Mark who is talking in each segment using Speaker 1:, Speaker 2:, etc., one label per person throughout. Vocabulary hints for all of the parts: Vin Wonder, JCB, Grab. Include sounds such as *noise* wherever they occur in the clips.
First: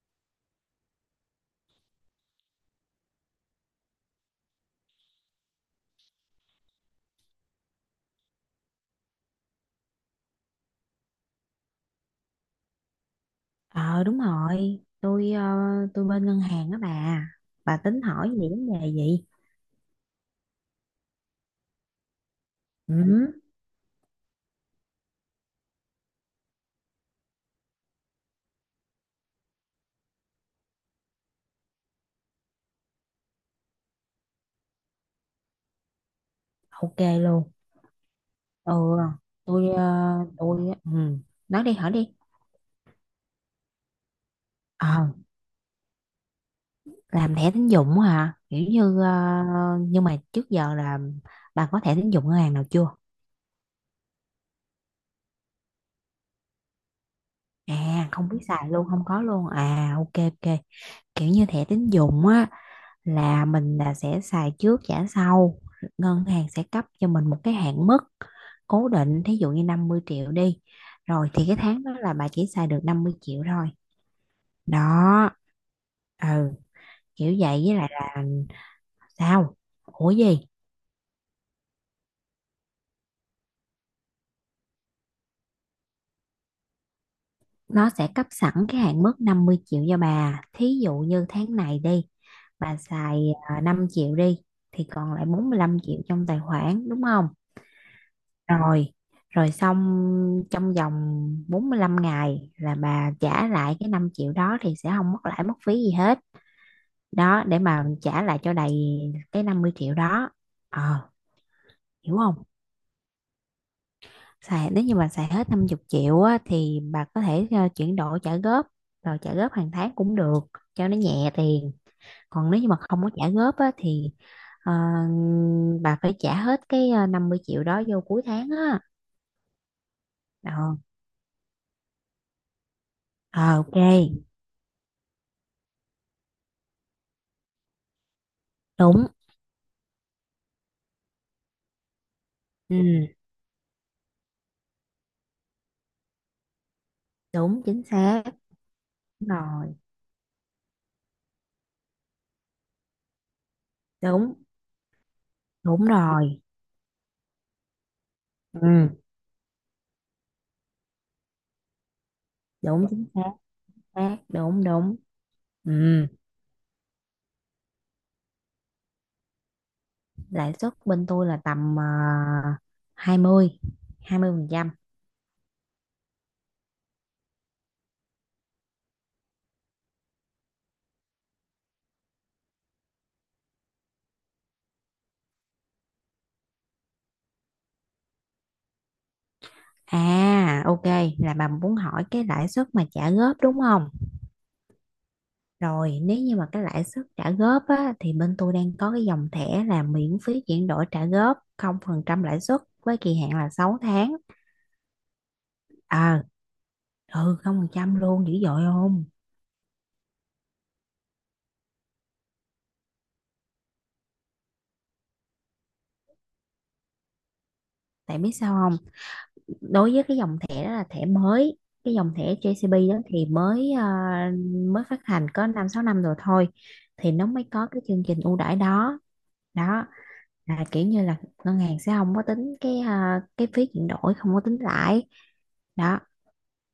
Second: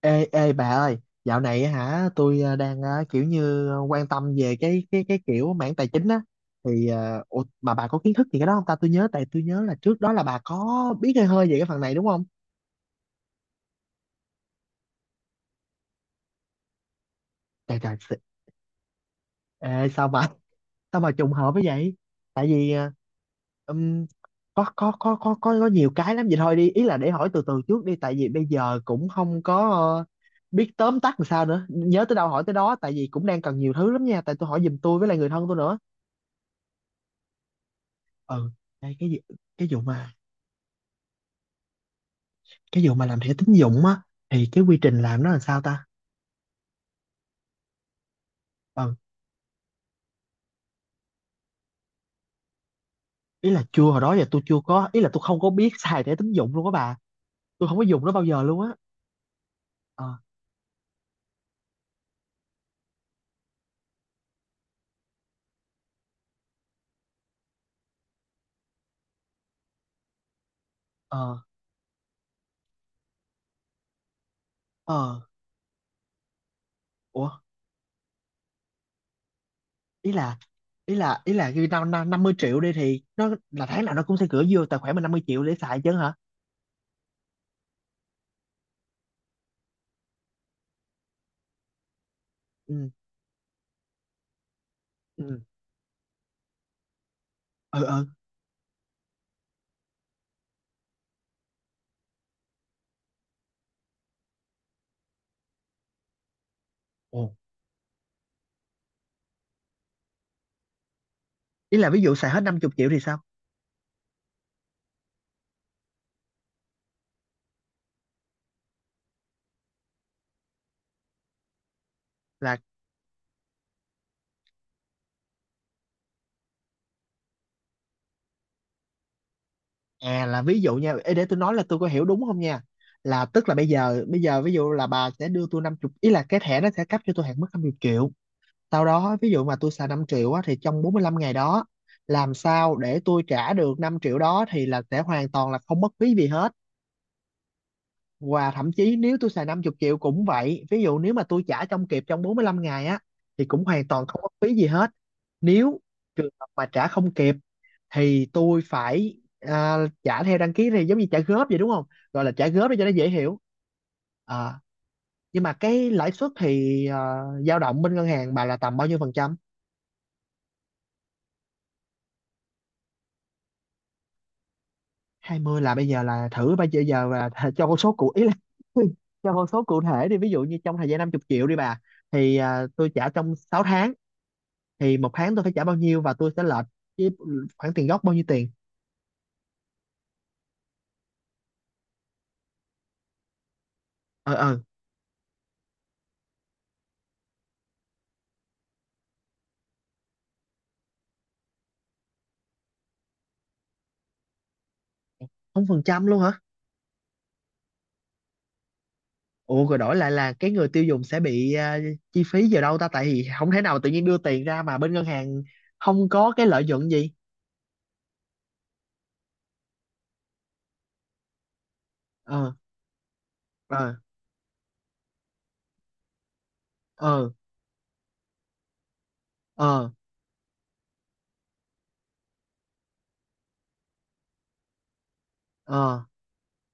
Speaker 1: Ê, ê bà ơi, dạo này á hả, tôi đang kiểu như quan tâm về cái kiểu mảng tài chính á thì ủa, mà bà có kiến thức gì cái đó không ta? Tôi nhớ, tôi nhớ là trước đó là bà có biết hơi hơi về cái phần này đúng không?
Speaker 2: Ờ, đúng rồi, tôi bên ngân hàng á bà. Bà
Speaker 1: Trời trời,
Speaker 2: tính hỏi gì vấn đề gì?
Speaker 1: ê, sao mà *laughs* sao mà trùng hợp với vậy? Tại vì
Speaker 2: Ừ,
Speaker 1: ừm, có nhiều cái lắm vậy thôi đi, ý là để hỏi từ từ trước đi, tại vì bây giờ cũng không có biết tóm tắt làm sao nữa. Nhớ tới đâu hỏi tới đó, tại vì cũng đang cần nhiều thứ lắm nha, tại tôi hỏi giùm tôi với lại người thân tôi nữa.
Speaker 2: ok luôn.
Speaker 1: Ừ.
Speaker 2: Ừ,
Speaker 1: Đây cái
Speaker 2: tôi
Speaker 1: vụ
Speaker 2: ờ,
Speaker 1: mà,
Speaker 2: tôi ừ, Nói đi, hỏi đi.
Speaker 1: cái vụ mà làm thẻ tín dụng á thì cái quy trình
Speaker 2: Ờ,
Speaker 1: làm nó là sao ta?
Speaker 2: làm thẻ tín dụng hả? Kiểu
Speaker 1: Ừ,
Speaker 2: như ờ, nhưng mà trước giờ là bà có thẻ tín dụng ngân hàng nào chưa?
Speaker 1: ý là chưa, hồi đó giờ tôi chưa có, ý là tôi không có biết *laughs* xài thẻ tín dụng luôn á bà, tôi không có dùng
Speaker 2: À,
Speaker 1: nó bao
Speaker 2: không biết
Speaker 1: giờ luôn á.
Speaker 2: xài luôn, không có luôn. À,
Speaker 1: Ờ.
Speaker 2: ok ok. Kiểu như thẻ tín dụng á, là mình sẽ xài trước trả sau, ngân hàng sẽ cấp cho mình một cái hạn mức cố định, thí dụ như 50 triệu đi, rồi
Speaker 1: Ờ.
Speaker 2: thì cái tháng đó là bà chỉ xài được 50 triệu thôi.
Speaker 1: Ờ.
Speaker 2: Đó, ừ,
Speaker 1: Ủa.
Speaker 2: kiểu vậy. Với lại là, sao, ủa
Speaker 1: ý là
Speaker 2: gì?
Speaker 1: ý là ý là khi tao năm năm mươi triệu đi thì nó là tháng nào nó cũng sẽ gửi vô tài khoản mình 50 triệu để xài chứ hả?
Speaker 2: Nó sẽ cấp sẵn cái hạn mức 50 triệu cho bà, thí dụ như tháng này đi, bà
Speaker 1: ừ
Speaker 2: xài 5 triệu đi, thì còn lại
Speaker 1: ừ
Speaker 2: 45 triệu trong tài khoản đúng không?
Speaker 1: ừ. Ừ.
Speaker 2: Rồi, rồi xong, trong vòng 45 ngày là bà trả lại cái 5 triệu đó thì sẽ không mất lãi mất phí gì hết.
Speaker 1: Ồ.
Speaker 2: Đó, để mà trả lại cho đầy cái 50 triệu đó. Ờ,
Speaker 1: Ý là ví dụ
Speaker 2: hiểu
Speaker 1: xài hết
Speaker 2: không?
Speaker 1: 50 triệu thì sao?
Speaker 2: Nếu như mà xài hết 50 triệu á, thì bà có thể chuyển đổi trả góp, rồi trả góp hàng tháng cũng được, cho nó nhẹ tiền. Còn
Speaker 1: Là.
Speaker 2: nếu như mà không có trả góp á, thì ờ, bà phải trả hết cái 50 triệu đó vô cuối tháng á.
Speaker 1: À, là
Speaker 2: Ờ
Speaker 1: ví dụ nha ê, để tôi nói là tôi có hiểu đúng không nha, là tức là
Speaker 2: Ờ,
Speaker 1: bây
Speaker 2: ok.
Speaker 1: giờ bây giờ ví dụ là bà sẽ đưa tôi 50, ý là cái thẻ nó sẽ cấp cho tôi hạn mức 50 triệu, sau
Speaker 2: Đúng.
Speaker 1: đó ví dụ mà tôi xài 5 triệu á, thì trong 45 ngày đó làm sao để
Speaker 2: Ừ,
Speaker 1: tôi trả được 5 triệu đó thì là sẽ hoàn toàn là không mất phí gì hết,
Speaker 2: đúng, chính xác.
Speaker 1: và thậm chí nếu
Speaker 2: Đúng
Speaker 1: tôi xài 50
Speaker 2: rồi.
Speaker 1: triệu cũng vậy, ví dụ nếu mà tôi trả trong kịp, trong 45 ngày á, thì cũng hoàn toàn không mất
Speaker 2: Đúng.
Speaker 1: phí gì hết. Nếu
Speaker 2: Đúng
Speaker 1: trường
Speaker 2: rồi
Speaker 1: hợp mà trả không kịp thì tôi
Speaker 2: ừ
Speaker 1: phải, trả theo đăng ký thì giống như trả góp vậy đúng không, gọi là trả góp để cho
Speaker 2: đúng
Speaker 1: nó
Speaker 2: chính
Speaker 1: dễ
Speaker 2: xác
Speaker 1: hiểu.
Speaker 2: xác
Speaker 1: Ờ,
Speaker 2: đúng đúng
Speaker 1: nhưng mà
Speaker 2: Ừ,
Speaker 1: cái lãi suất thì dao động bên ngân hàng bà là tầm bao nhiêu phần trăm?
Speaker 2: lãi suất bên tôi là tầm 20, 20%.
Speaker 1: 20 là bây giờ là thử bây giờ giờ là *laughs* cho con số cụ ý là *laughs* cho con số cụ thể đi, ví dụ như trong thời gian 50 triệu đi bà, thì tôi trả trong 6 tháng thì 1 tháng tôi phải trả bao nhiêu và tôi sẽ lệch với khoản tiền gốc bao nhiêu tiền?
Speaker 2: À, ok, là bà muốn hỏi cái lãi suất mà trả góp đúng không?
Speaker 1: Ờ. Ờ.
Speaker 2: Rồi, nếu như mà cái lãi suất trả góp á, thì bên tôi đang có cái dòng thẻ là miễn phí chuyển đổi trả góp không phần trăm lãi suất với kỳ hạn là 6 tháng.
Speaker 1: 0% luôn
Speaker 2: Ờ,
Speaker 1: hả?
Speaker 2: ừ, không phần trăm luôn, dữ dội không?
Speaker 1: Ủa rồi đổi lại là cái người tiêu dùng sẽ bị, chi phí vào đâu ta, tại vì không thể nào tự nhiên đưa tiền ra mà bên ngân hàng không có cái lợi nhuận gì.
Speaker 2: Tại biết sao, đối với cái dòng thẻ đó là thẻ mới, cái dòng thẻ
Speaker 1: Ờ.
Speaker 2: JCB đó thì mới ờ,
Speaker 1: Ờ.
Speaker 2: mới phát hành có 5 6 năm rồi thôi, thì nó
Speaker 1: Ờ.
Speaker 2: mới có cái chương trình ưu đãi đó. Đó,
Speaker 1: Ờ.
Speaker 2: là kiểu như là ngân hàng sẽ không có tính cái phí chuyển đổi, không có tính lãi.
Speaker 1: Ờ.
Speaker 2: Đó,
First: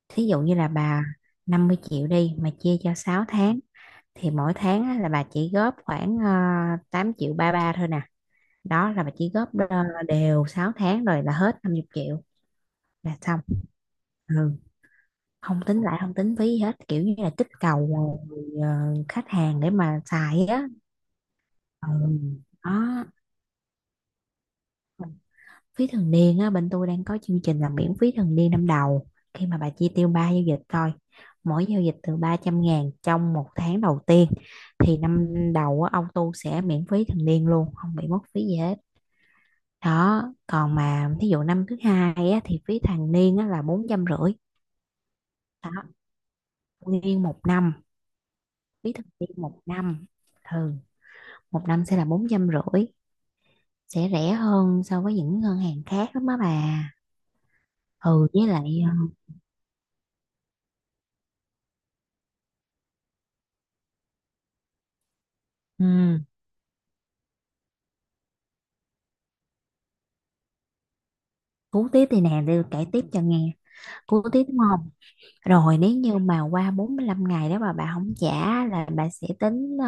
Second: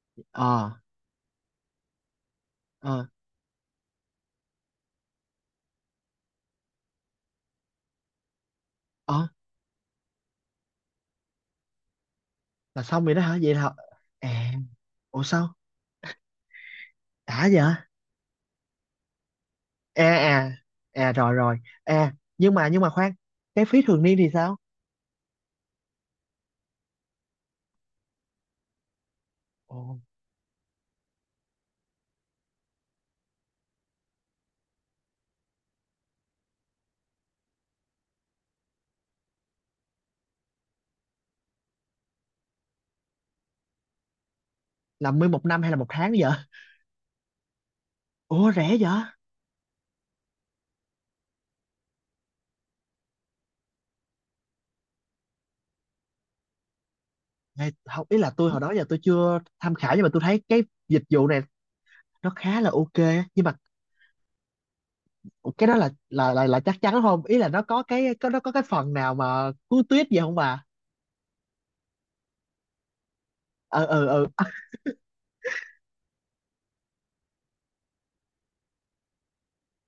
Speaker 2: thí dụ như
Speaker 1: Ờ.
Speaker 2: là bà 50 triệu đi mà chia cho
Speaker 1: Ờ.
Speaker 2: 6 tháng, thì mỗi tháng á, là bà chỉ góp khoảng 8 triệu ba ba thôi nè. Đó là bà
Speaker 1: Ờ.
Speaker 2: chỉ góp đều 6 tháng rồi là hết 50 triệu,
Speaker 1: Là xong rồi
Speaker 2: là
Speaker 1: đó hả,
Speaker 2: xong.
Speaker 1: vậy là? À.
Speaker 2: Ừ,
Speaker 1: Ủa sao?
Speaker 2: không tính lại, không tính phí gì hết, kiểu như là
Speaker 1: Đã
Speaker 2: kích
Speaker 1: vậy à?
Speaker 2: cầu ờ, khách hàng để mà xài
Speaker 1: À.
Speaker 2: á.
Speaker 1: À rồi rồi.
Speaker 2: Ừ.
Speaker 1: À, nhưng mà,
Speaker 2: Đó,
Speaker 1: khoan, cái phí thường niên thì sao?
Speaker 2: phí thường niên á, bên tôi đang có chương trình là miễn phí thường niên năm đầu khi mà bà chi
Speaker 1: Ồ.
Speaker 2: tiêu 3 giao dịch thôi, mỗi giao dịch từ 300 ngàn trong 1 tháng đầu tiên, thì năm đầu á, ông tu sẽ miễn phí thường niên luôn, không bị mất phí gì hết. Đó, còn mà thí dụ năm thứ hai á, thì phí thường niên á, là 450 ngàn.
Speaker 1: Là mười một năm hay là
Speaker 2: Đó,
Speaker 1: một tháng vậy?
Speaker 2: nguyên 1 năm.
Speaker 1: Ủa rẻ
Speaker 2: Phí
Speaker 1: vậy?
Speaker 2: thường niên 1 năm. Ừ, 1 năm sẽ là 450 ngàn, sẽ rẻ hơn so với những ngân hàng khác lắm á bà.
Speaker 1: Này, không, ý
Speaker 2: Ừ,
Speaker 1: là
Speaker 2: với
Speaker 1: tôi hồi đó
Speaker 2: lại,
Speaker 1: giờ tôi chưa tham khảo nhưng mà tôi thấy cái dịch vụ này nó khá là ok á. Nhưng mà cái đó là,
Speaker 2: ừ,
Speaker 1: chắc chắn không, ý là nó có cái, có nó có cái phần nào mà cứu tuyết gì không bà?
Speaker 2: cú tiếp thì nè, để kể tiếp cho nghe.
Speaker 1: Ờ. Ờ.
Speaker 2: Cú
Speaker 1: Ờ.
Speaker 2: tiếp, đúng không? Rồi, nếu như mà qua 45 ngày đó mà bà không trả, là bà sẽ tính ờ,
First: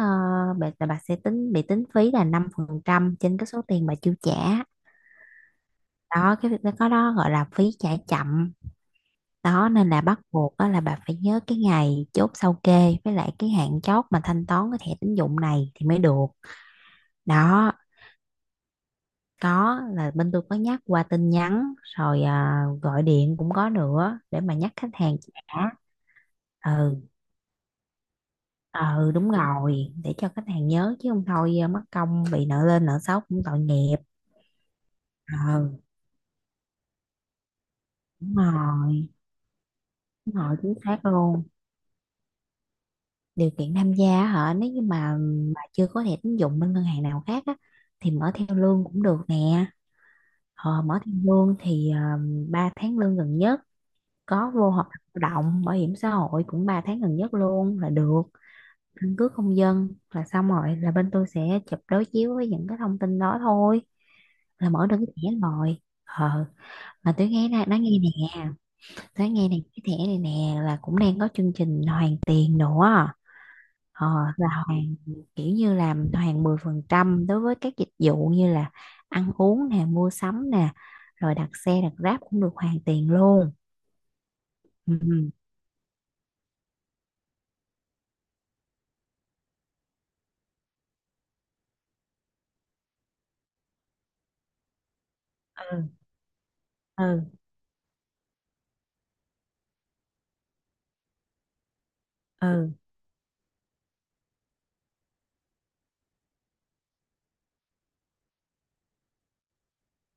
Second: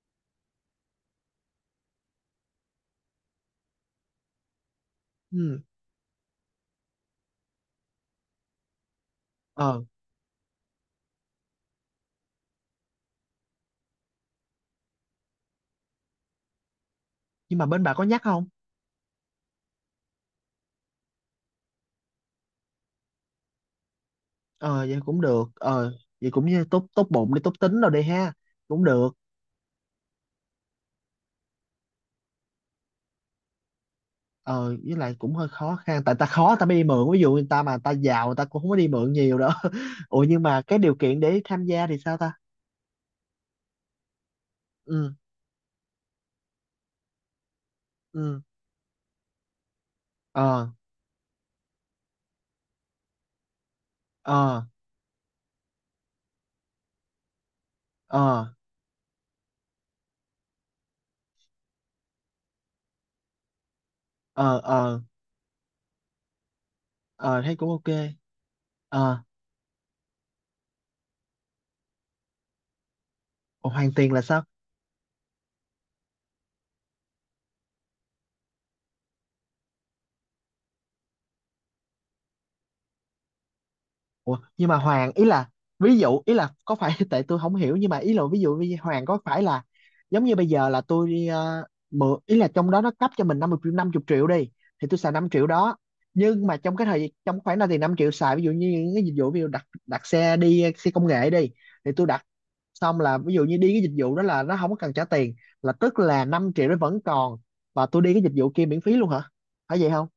Speaker 2: bà, là bà sẽ tính bị tính phí là 5% trên cái số tiền bà chưa trả.
Speaker 1: Ừ.
Speaker 2: Đó, cái việc đó có, đó gọi là phí trả chậm. Đó
Speaker 1: Ờ,
Speaker 2: nên là bắt buộc đó là bà phải nhớ cái ngày chốt sao kê với lại cái hạn chót mà thanh toán cái thẻ tín dụng này thì mới được.
Speaker 1: nhưng mà
Speaker 2: Đó.
Speaker 1: bên bà có nhắc không?
Speaker 2: Có, là bên tôi có nhắc qua tin nhắn rồi gọi điện cũng có nữa để mà nhắc
Speaker 1: Ờ
Speaker 2: khách
Speaker 1: vậy
Speaker 2: hàng
Speaker 1: cũng
Speaker 2: trả
Speaker 1: được,
Speaker 2: đã.
Speaker 1: ờ, vậy cũng như tốt,
Speaker 2: Ừ,
Speaker 1: tốt bụng đi, tốt tính rồi đi ha, cũng được.
Speaker 2: ừ, đúng rồi, để cho khách hàng nhớ, chứ không thôi mất công bị nợ, lên nợ xấu cũng tội nghiệp.
Speaker 1: Ờ với lại cũng hơi
Speaker 2: Ừ,
Speaker 1: khó khăn, tại ta khó ta mới đi mượn, ví dụ người ta mà ta giàu người
Speaker 2: đúng
Speaker 1: ta cũng không có đi
Speaker 2: rồi,
Speaker 1: mượn nhiều đâu *laughs* ủa
Speaker 2: đúng
Speaker 1: nhưng
Speaker 2: rồi,
Speaker 1: mà
Speaker 2: chính
Speaker 1: cái điều
Speaker 2: xác
Speaker 1: kiện để
Speaker 2: luôn.
Speaker 1: tham gia thì sao ta?
Speaker 2: Điều kiện tham gia hả? Nếu như
Speaker 1: Ừ.
Speaker 2: mà chưa có thẻ tín dụng bên ngân hàng nào khác á, thì mở
Speaker 1: Ừ.
Speaker 2: theo lương cũng được nè.
Speaker 1: Ờ.
Speaker 2: Ờ, mở theo lương thì 3 tháng lương gần nhất, có
Speaker 1: Ờ.
Speaker 2: vô hợp đồng lao động, bảo hiểm xã hội cũng 3 tháng gần nhất luôn là được,
Speaker 1: Ờ.
Speaker 2: căn cước công dân là xong, rồi là bên tôi sẽ chụp đối chiếu với những cái thông tin đó thôi,
Speaker 1: Ờ.
Speaker 2: là mở được
Speaker 1: Ờ.
Speaker 2: cái thẻ rồi. Ờ, mà tôi
Speaker 1: Ờ
Speaker 2: nghe
Speaker 1: thấy
Speaker 2: nè
Speaker 1: cũng
Speaker 2: nói
Speaker 1: ok.
Speaker 2: nghe nè
Speaker 1: Ờ.
Speaker 2: tôi nghe nè cái thẻ này nè là cũng đang có chương trình hoàn tiền nữa.
Speaker 1: Ủa, hoàn
Speaker 2: Ờ,
Speaker 1: tiền là sao?
Speaker 2: là hoàn, kiểu như làm hoàn 10% đối với các dịch vụ như là ăn uống nè, mua sắm nè, rồi đặt xe, đặt Grab cũng được hoàn tiền luôn.
Speaker 1: Ủa, nhưng mà Hoàng, ý
Speaker 2: ừ
Speaker 1: là ví dụ, ý là có phải *laughs* tại tôi không hiểu nhưng mà ý là ví dụ như Hoàng có phải là giống như bây giờ là tôi đi, mượn, ý là trong đó nó cấp cho mình 50 triệu, 50 triệu đi, thì tôi xài 5 triệu đó,
Speaker 2: ừ
Speaker 1: nhưng mà trong cái thời,
Speaker 2: ừ
Speaker 1: trong khoảng đó thì 5 triệu xài ví dụ như những cái dịch vụ ví dụ đặt đặt xe đi, xe công nghệ đi, thì tôi đặt
Speaker 2: ừ. ừ.
Speaker 1: xong, là ví dụ như đi cái dịch vụ đó là nó không có cần trả tiền, là tức là 5 triệu nó vẫn còn và tôi đi cái dịch vụ kia miễn phí luôn hả, phải vậy không?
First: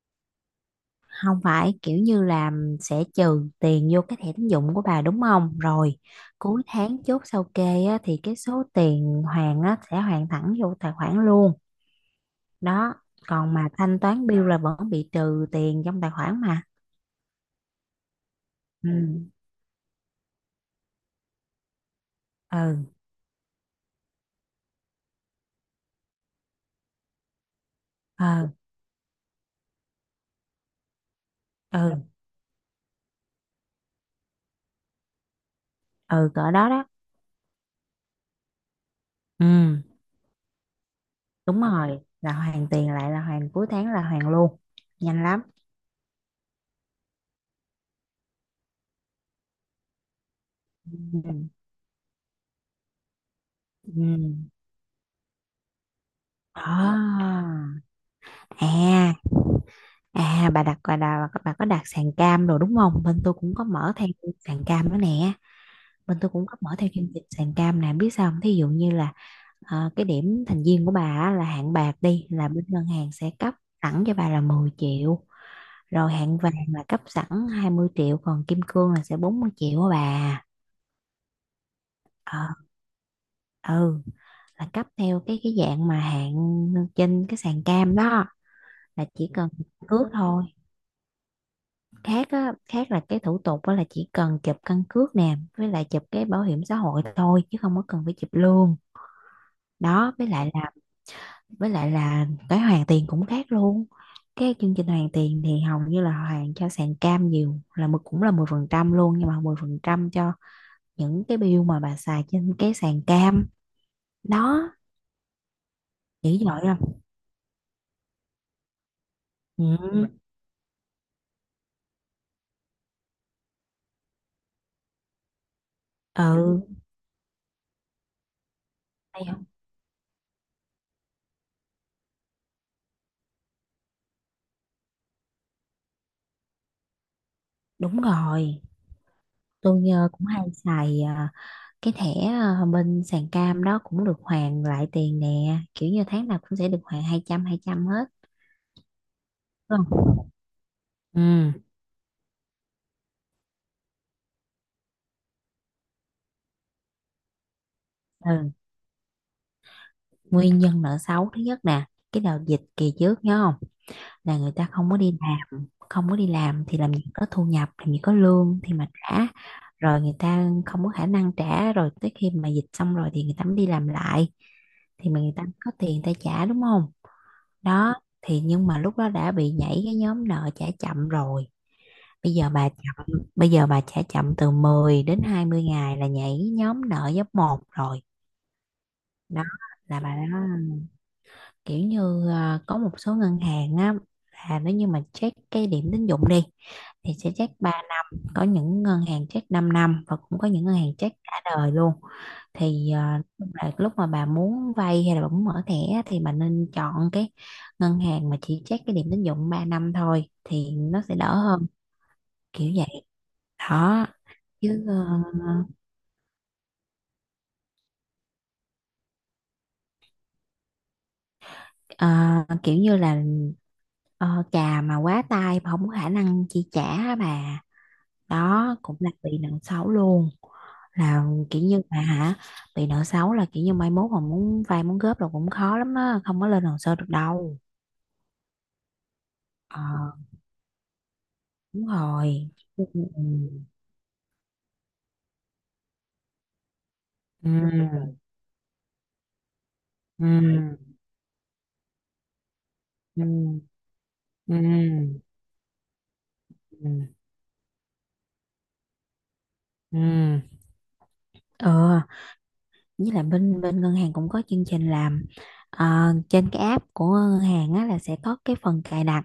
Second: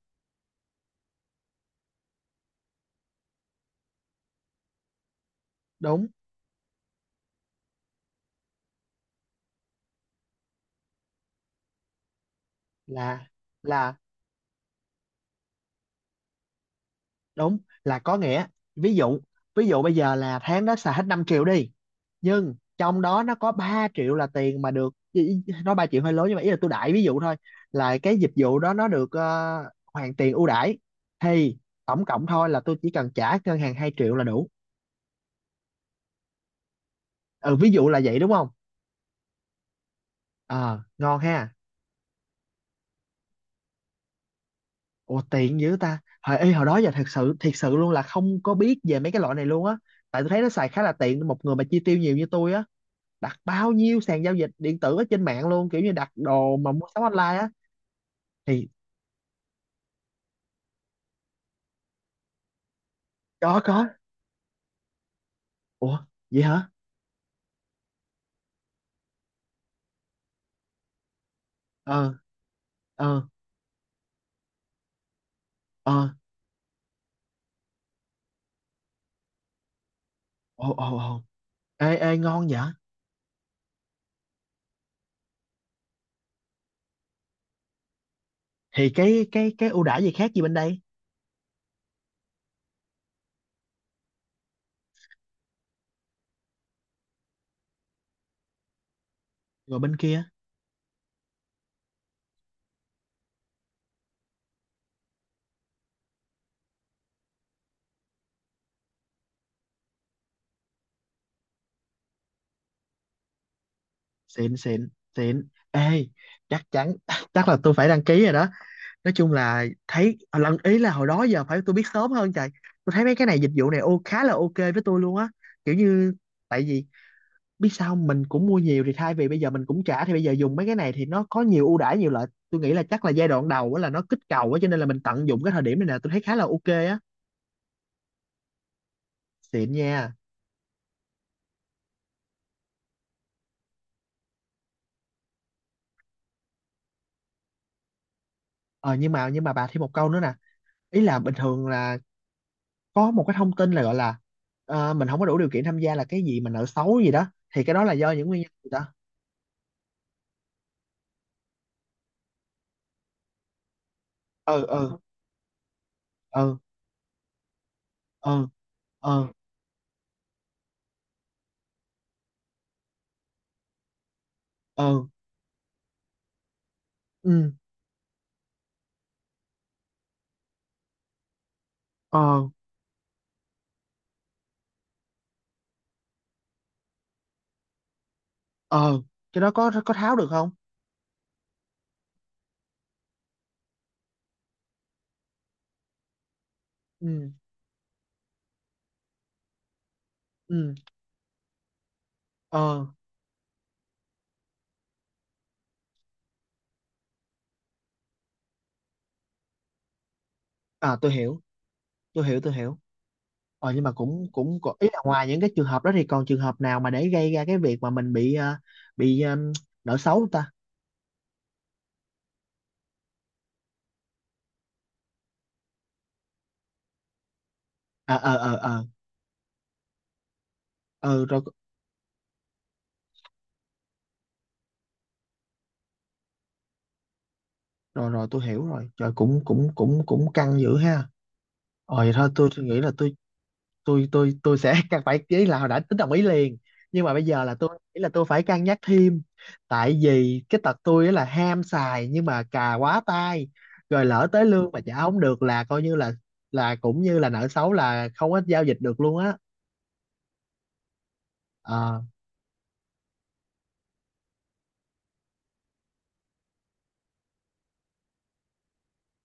Speaker 2: Không, phải kiểu như là sẽ trừ tiền vô cái thẻ tín dụng của bà đúng không? Rồi
Speaker 1: Đúng.
Speaker 2: cuối tháng chốt sao kê á, thì cái số tiền hoàn á, sẽ hoàn thẳng vô tài khoản luôn. Đó,
Speaker 1: là
Speaker 2: còn mà
Speaker 1: là
Speaker 2: thanh toán bill là vẫn bị trừ tiền trong tài khoản mà.
Speaker 1: đúng. Là có nghĩa ví dụ,
Speaker 2: ừ
Speaker 1: ví dụ bây giờ là tháng đó xài hết 5 triệu đi, nhưng
Speaker 2: ừ
Speaker 1: trong đó nó có 3 triệu là tiền mà được, nói 3 triệu hơi lớn nhưng mà ý là tôi đại ví dụ thôi, là cái
Speaker 2: ừ
Speaker 1: dịch vụ đó nó được, hoàn tiền ưu đãi, thì
Speaker 2: ừ
Speaker 1: tổng cộng thôi là tôi chỉ cần trả ngân hàng 2 triệu là đủ.
Speaker 2: ừ cỡ đó đó.
Speaker 1: Ừ ví dụ là vậy đúng không?
Speaker 2: Ừ,
Speaker 1: Ờ ngon ha.
Speaker 2: đúng rồi, là hoàn tiền lại là hoàn cuối tháng, là hoàn luôn,
Speaker 1: Ủa
Speaker 2: nhanh lắm.
Speaker 1: tiện dữ ta, hồi đó giờ thật sự thiệt sự luôn là không có biết về mấy cái loại này luôn á, tại tôi thấy nó xài khá là tiện cho một
Speaker 2: ừ
Speaker 1: người mà chi tiêu nhiều như tôi á, đặt bao nhiêu
Speaker 2: ừ
Speaker 1: sàn giao dịch điện tử ở trên mạng luôn, kiểu như đặt đồ mà mua sắm online
Speaker 2: à
Speaker 1: á thì.
Speaker 2: à À, bà bà có đặt sàn cam rồi đúng không? Bên tôi cũng
Speaker 1: Có
Speaker 2: có
Speaker 1: có.
Speaker 2: mở theo sàn cam nữa nè.
Speaker 1: Ủa
Speaker 2: Bên tôi
Speaker 1: vậy
Speaker 2: cũng có
Speaker 1: hả?
Speaker 2: mở theo chương trình sàn cam nè. Biết sao không? Thí dụ như là cái điểm thành viên của bà á, là hạng bạc
Speaker 1: Ờ.
Speaker 2: đi, là bên ngân hàng
Speaker 1: Ờ.
Speaker 2: sẽ cấp sẵn cho bà là 10 triệu.
Speaker 1: Ờ.
Speaker 2: Rồi hạng vàng là cấp sẵn 20 triệu. Còn kim cương là sẽ 40 triệu á bà.
Speaker 1: Ồ. Ồ. Ồ. Ê, ê ngon
Speaker 2: Ờ,
Speaker 1: vậy,
Speaker 2: ừ, là cấp theo cái dạng mà hạng trên cái sàn cam đó,
Speaker 1: thì
Speaker 2: là
Speaker 1: cái
Speaker 2: chỉ cần
Speaker 1: cái cái ưu đãi
Speaker 2: cước
Speaker 1: gì khác gì
Speaker 2: thôi.
Speaker 1: bên đây,
Speaker 2: Khác á, khác là cái thủ tục đó là chỉ cần chụp căn cước nè, với lại chụp cái bảo hiểm xã hội thôi, chứ không có cần phải chụp lương.
Speaker 1: rồi bên
Speaker 2: Đó,
Speaker 1: kia?
Speaker 2: với lại là cái hoàn tiền cũng khác luôn. Cái chương trình hoàn tiền thì hầu như là hoàn cho sàn cam nhiều, là mười, cũng là 10% luôn, nhưng mà 10% cho những cái bill mà bà xài trên cái sàn cam
Speaker 1: Xịn.
Speaker 2: đó.
Speaker 1: Xịn. Xịn ê.
Speaker 2: Dữ dội
Speaker 1: Chắc chắn
Speaker 2: không?
Speaker 1: *laughs* chắc là tôi phải đăng ký rồi đó, nói chung là
Speaker 2: Ừ,
Speaker 1: thấy lần, ý là hồi đó giờ phải tôi biết sớm hơn trời, tôi thấy mấy cái này dịch vụ này ô khá là ok với tôi luôn á, kiểu như, tại
Speaker 2: ừ,
Speaker 1: vì biết sao không? Mình cũng mua nhiều thì thay
Speaker 2: hay
Speaker 1: vì bây
Speaker 2: không?
Speaker 1: giờ mình cũng trả thì bây giờ dùng mấy cái này thì nó có nhiều ưu đãi nhiều lợi, tôi nghĩ là chắc là giai đoạn đầu á là nó kích cầu á cho nên là mình tận dụng cái thời điểm này nè, tôi thấy khá là ok á.
Speaker 2: Đúng rồi,
Speaker 1: Xịn
Speaker 2: tôi
Speaker 1: nha.
Speaker 2: ờ, cũng hay xài cái thẻ bên sàn cam đó cũng được hoàn lại tiền nè, kiểu như tháng nào cũng sẽ được hoàn 200 ngàn, 200 ngàn hết.
Speaker 1: Ờ, nhưng mà, bà thêm
Speaker 2: Đúng
Speaker 1: một câu
Speaker 2: không?
Speaker 1: nữa nè, ý là bình
Speaker 2: Ừ.
Speaker 1: thường là có một cái thông tin là gọi là, mình không có đủ điều kiện tham gia là cái gì mà nợ xấu gì đó, thì cái đó là do những nguyên
Speaker 2: Ừ.
Speaker 1: nhân gì đó.
Speaker 2: Nguyên nhân nợ xấu thứ nhất nè, cái đợt dịch kỳ trước nhớ không? Là người
Speaker 1: Ừ.
Speaker 2: ta không
Speaker 1: Ừ.
Speaker 2: có đi làm, không có đi
Speaker 1: Ừ.
Speaker 2: làm thì làm gì có thu nhập, làm gì có
Speaker 1: Ừ.
Speaker 2: lương thì mà
Speaker 1: Ừ.
Speaker 2: trả. Rồi người ta không có khả năng trả, rồi tới khi mà dịch xong rồi thì người ta mới đi làm lại,
Speaker 1: Ừ.
Speaker 2: thì mà người ta có tiền, người ta trả đúng không?
Speaker 1: Ừ.
Speaker 2: Đó, thì nhưng mà lúc đó đã bị nhảy cái nhóm nợ trả chậm rồi. bây
Speaker 1: Ờ.
Speaker 2: giờ bà chậm bây giờ bà trả chậm từ 10 đến 20 ngày là nhảy nhóm nợ giáp một rồi.
Speaker 1: Ờ. Cái
Speaker 2: Đó
Speaker 1: đó có
Speaker 2: là
Speaker 1: tháo
Speaker 2: bà
Speaker 1: được
Speaker 2: đó,
Speaker 1: không?
Speaker 2: kiểu như có một số ngân hàng á, là nếu như mà check cái điểm tín dụng đi, thì
Speaker 1: Ừ.
Speaker 2: sẽ check ba, có những ngân hàng check 5 năm, và cũng có
Speaker 1: Ừ.
Speaker 2: những ngân hàng check cả đời luôn.
Speaker 1: Ờ.
Speaker 2: Thì lúc mà bà muốn vay hay là bà muốn mở thẻ á, thì bà nên chọn cái ngân hàng mà chỉ check cái điểm tín dụng 3 năm thôi, thì
Speaker 1: À
Speaker 2: nó
Speaker 1: tôi
Speaker 2: sẽ đỡ
Speaker 1: hiểu
Speaker 2: hơn.
Speaker 1: tôi hiểu tôi
Speaker 2: Kiểu
Speaker 1: hiểu.
Speaker 2: vậy.
Speaker 1: Ờ nhưng mà
Speaker 2: Đó
Speaker 1: cũng cũng có-
Speaker 2: chứ
Speaker 1: ý là
Speaker 2: ờ,
Speaker 1: ngoài những cái trường hợp đó thì còn trường hợp nào mà để gây ra cái việc mà mình bị, bị, nợ xấu không ta?
Speaker 2: ờ, Kiểu như là trà mà quá tay mà không có khả năng chi trả á bà.
Speaker 1: À, ờ ờ
Speaker 2: Đó
Speaker 1: ờ.
Speaker 2: cũng là bị nợ xấu luôn. Là
Speaker 1: Ờ rồi
Speaker 2: kiểu như bà hả, bị nợ xấu là kiểu như mai mốt mà muốn vay, muốn góp là cũng khó lắm á, không có lên hồ sơ được đâu.
Speaker 1: rồi, rồi tôi hiểu rồi. Trời cũng cũng
Speaker 2: Ờ,
Speaker 1: cũng cũng căng dữ ha.
Speaker 2: đúng
Speaker 1: Ờ vậy thôi
Speaker 2: rồi.
Speaker 1: tôi nghĩ là
Speaker 2: ừ
Speaker 1: tôi sẽ *laughs* cần phải, ý là hồi đã tính đồng ý liền. Nhưng mà bây giờ là tôi nghĩ là
Speaker 2: ừ
Speaker 1: tôi phải cân nhắc thêm. Tại
Speaker 2: ừ
Speaker 1: vì cái tật tôi á là ham xài nhưng mà cà quá
Speaker 2: ừ
Speaker 1: tay. Rồi lỡ tới
Speaker 2: ừ
Speaker 1: lương mà trả không được là coi như là cũng như là nợ xấu, là không có giao dịch được luôn á.
Speaker 2: ừ ờ,
Speaker 1: Ờ.
Speaker 2: với lại bên bên ngân hàng cũng có chương trình làm ờ, trên cái app của ngân hàng á, là sẽ có cái phần cài đặt,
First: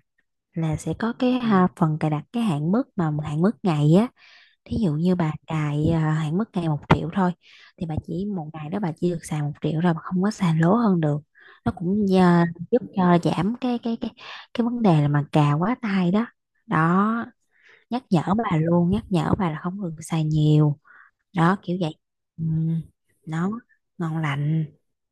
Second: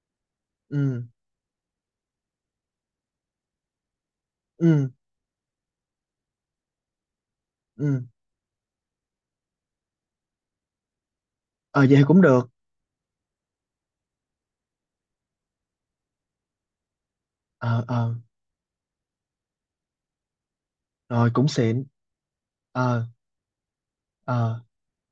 Speaker 2: là sẽ
Speaker 1: Ừ.
Speaker 2: có cái phần cài đặt cái hạn mức, mà hạn mức ngày á, thí
Speaker 1: Ừ.
Speaker 2: dụ như bà cài hạn mức ngày 1 triệu thôi, thì bà
Speaker 1: Ừ.
Speaker 2: chỉ một ngày đó bà chỉ được xài 1 triệu, rồi bà không có xài lố hơn được. Nó
Speaker 1: Ờ vậy
Speaker 2: cũng
Speaker 1: cũng được.
Speaker 2: giúp cho giảm cái vấn đề là mà cà quá tay đó. Đó,
Speaker 1: Ờ.
Speaker 2: nhắc
Speaker 1: Ờ
Speaker 2: nhở bà luôn, nhắc nhở bà là không được xài nhiều.
Speaker 1: rồi cũng
Speaker 2: Đó kiểu
Speaker 1: xịn.
Speaker 2: vậy. Ừ,
Speaker 1: Ờ.
Speaker 2: nó ngon
Speaker 1: Ờ.
Speaker 2: lành.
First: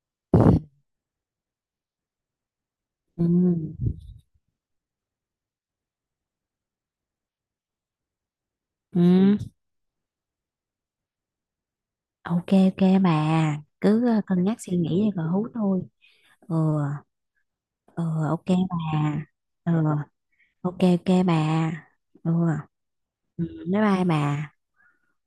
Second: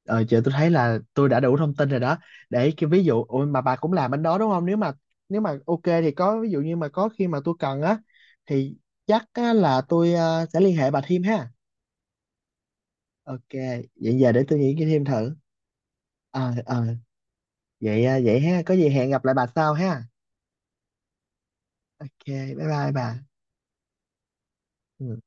Speaker 1: Ờ giờ tôi thấy là tôi đã đủ thông tin rồi đó, để cái ví dụ
Speaker 2: Ừ,
Speaker 1: ôi mà bà cũng làm bên đó đúng không, nếu mà ok thì có ví dụ như mà có khi mà tôi cần á thì chắc
Speaker 2: ừ,
Speaker 1: á, là tôi sẽ liên hệ bà thêm ha.
Speaker 2: ok ok bà,
Speaker 1: Ok.
Speaker 2: cứ
Speaker 1: Vậy giờ để
Speaker 2: cân nhắc
Speaker 1: tôi nghĩ
Speaker 2: suy
Speaker 1: cái thêm
Speaker 2: nghĩ rồi
Speaker 1: thử.
Speaker 2: hú tôi.
Speaker 1: Ờ.
Speaker 2: Ừ.
Speaker 1: Ờ.
Speaker 2: Ừ.
Speaker 1: Vậy, vậy
Speaker 2: Ok
Speaker 1: ha, có
Speaker 2: bà.
Speaker 1: gì hẹn gặp lại bà sau
Speaker 2: Ừ.
Speaker 1: ha.
Speaker 2: Ok ok bà.
Speaker 1: Ok,
Speaker 2: Ừ.
Speaker 1: bye bye bà.
Speaker 2: Ừ, bye bye bà.
Speaker 1: Ừ.